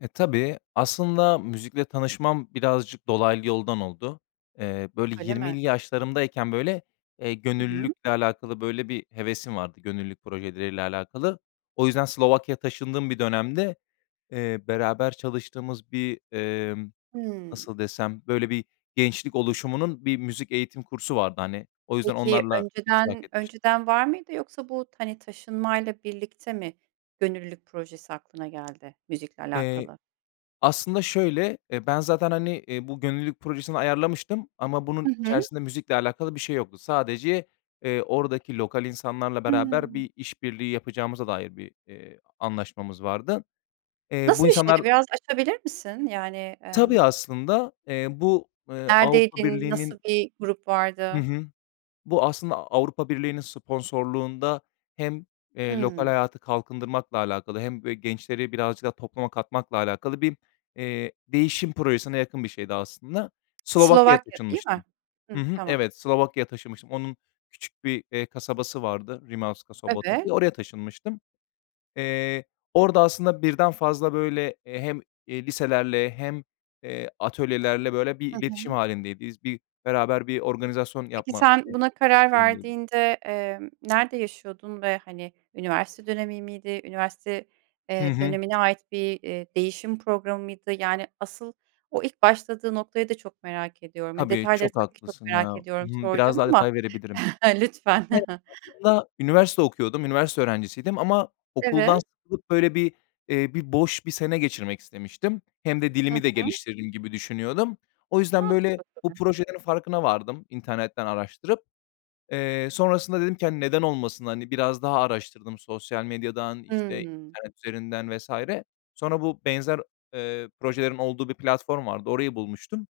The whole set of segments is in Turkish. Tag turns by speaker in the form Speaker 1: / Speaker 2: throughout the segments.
Speaker 1: E, tabii. Aslında müzikle tanışmam birazcık dolaylı yoldan oldu. Eee, böyle
Speaker 2: Öyle
Speaker 1: 20'li
Speaker 2: mi?
Speaker 1: yaşlarımdayken, böyle, eee,
Speaker 2: Hı hı.
Speaker 1: gönüllülükle alakalı böyle bir hevesim vardı gönüllülük projeleriyle alakalı. O yüzden Slovakya'ya taşındığım bir dönemde, eee, beraber çalıştığımız bir, emm,
Speaker 2: Hımm.
Speaker 1: nasıl desem, böyle bir gençlik oluşumunun bir müzik eğitim kursu vardı, hani. O yüzden
Speaker 2: Peki
Speaker 1: onlarla iştirak
Speaker 2: önceden
Speaker 1: etmiş
Speaker 2: önceden var mıydı yoksa bu t hani, taşınmayla birlikte mi gönüllülük projesi aklına geldi müzikle
Speaker 1: Eee,
Speaker 2: alakalı?
Speaker 1: aslında şöyle, eee, ben zaten, hani, eee, bu gönüllülük projesini ayarlamıştım ama
Speaker 2: Hı
Speaker 1: bunun
Speaker 2: hı.
Speaker 1: içerisinde müzikle alakalı bir şey yoktu. Sadece, eee, oradaki lokal insanlarla beraber
Speaker 2: Hıı.
Speaker 1: bir iş birliği yapacağımıza dair bir, eee, a anlaşmamız vardı. Eee, bu
Speaker 2: Nasıl bir
Speaker 1: insanlar
Speaker 2: şeydi, biraz açabilir misin? Yani, emm
Speaker 1: Tabii, aslında. Eee, bu, eee, Avrupa
Speaker 2: Neredeydin? Nasıl
Speaker 1: Birliği'nin
Speaker 2: bir grup
Speaker 1: Hı
Speaker 2: vardı?
Speaker 1: hı. Bu aslında Avrupa Birliği'nin sponsorluğunda hem, eee, lokal
Speaker 2: Hımm.
Speaker 1: hayatı kalkındırmakla alakalı hem b gençleri birazcık daha topluma katmakla alakalı bir, eee, değişim projesine yakın bir şeydi aslında. Slovakya'ya
Speaker 2: Slovakya, değil mi?
Speaker 1: taşınmıştım. Hı
Speaker 2: Hıh,
Speaker 1: hı.
Speaker 2: tamam.
Speaker 1: Evet. Slovakya'ya taşınmıştım. Onun küçük bir, eee, kasabası vardı Rimavská Sobota
Speaker 2: Evet.
Speaker 1: diye. Oraya taşınmıştım. Eee, orada aslında 1'den fazla, böyle, eee, hem, eee, liselerle hem, eee, atölyelerle böyle bir
Speaker 2: Hı
Speaker 1: iletişim
Speaker 2: hı.
Speaker 1: hâlindeydi z bir beraber bir organizasyon
Speaker 2: Peki
Speaker 1: yapma,
Speaker 2: sen
Speaker 1: eee,
Speaker 2: buna karar
Speaker 1: [unintelligible]
Speaker 2: verdiğinde, emm, nerede yaşıyordun ve, hani, üniversite dönemi miydi? Üniversite,
Speaker 1: Hı
Speaker 2: eee,
Speaker 1: hı.
Speaker 2: dönemine ait bir, eee, değişim programı mıydı? Yani asıl o ilk başladığı noktayı da çok merak ediyorum. Ya,
Speaker 1: Tabii,
Speaker 2: detayları
Speaker 1: çok
Speaker 2: tabii ki çok
Speaker 1: haklısın ya.
Speaker 2: merak
Speaker 1: Hı
Speaker 2: ediyorum
Speaker 1: hı. Biraz
Speaker 2: soracağım
Speaker 1: daha
Speaker 2: ama,
Speaker 1: detay verebilirim.
Speaker 2: lütfen.
Speaker 1: Yani, aslında üniversite okuyordum, üniversite öğrencisiydim ama okuldan
Speaker 2: Evet.
Speaker 1: sıkılıp, böyle bir, eee, bir boş bir sene geçirmek istemiştim. Hem de
Speaker 2: Hı
Speaker 1: dilimi de
Speaker 2: hı.
Speaker 1: geliştiririm gibi düşünüyordum. O yüzden böyle
Speaker 2: Mantıklı
Speaker 1: bu
Speaker 2: tabii.
Speaker 1: projelerin farkına vardım internetten araştırıp. Eee, sonrasında dedim ki, hani, "Neden olmasın?" Hani, biraz daha araştırdım sosyal medyadan, işte,
Speaker 2: Hımm.
Speaker 1: internet üzerinden vs. Sonra, bu benzer, eee, projelerin olduğu bir platform vardı, orayı bulmuştum.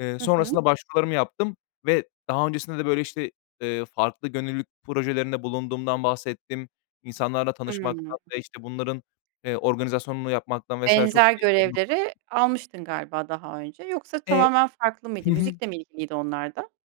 Speaker 1: Eee,
Speaker 2: Hı hı.
Speaker 1: sonrasında başvurularımı yaptım ve daha öncesinde de, böyle, işte, eee, farklı gönüllülük projelerinde bulunduğumdan bahsettim. İnsanlarla
Speaker 2: Hımm.
Speaker 1: tanışmaktan ve, işte, bunların, eee, organizasyonunu yapmaktan vs. çok
Speaker 2: Benzer
Speaker 1: keyif
Speaker 2: görevleri
Speaker 1: [unintelligible]
Speaker 2: almıştın galiba daha önce. Yoksa
Speaker 1: Eee
Speaker 2: tamamen farklı
Speaker 1: Hı
Speaker 2: mıydı?
Speaker 1: hı.
Speaker 2: Müzikle mi ilgiliydi onlar da?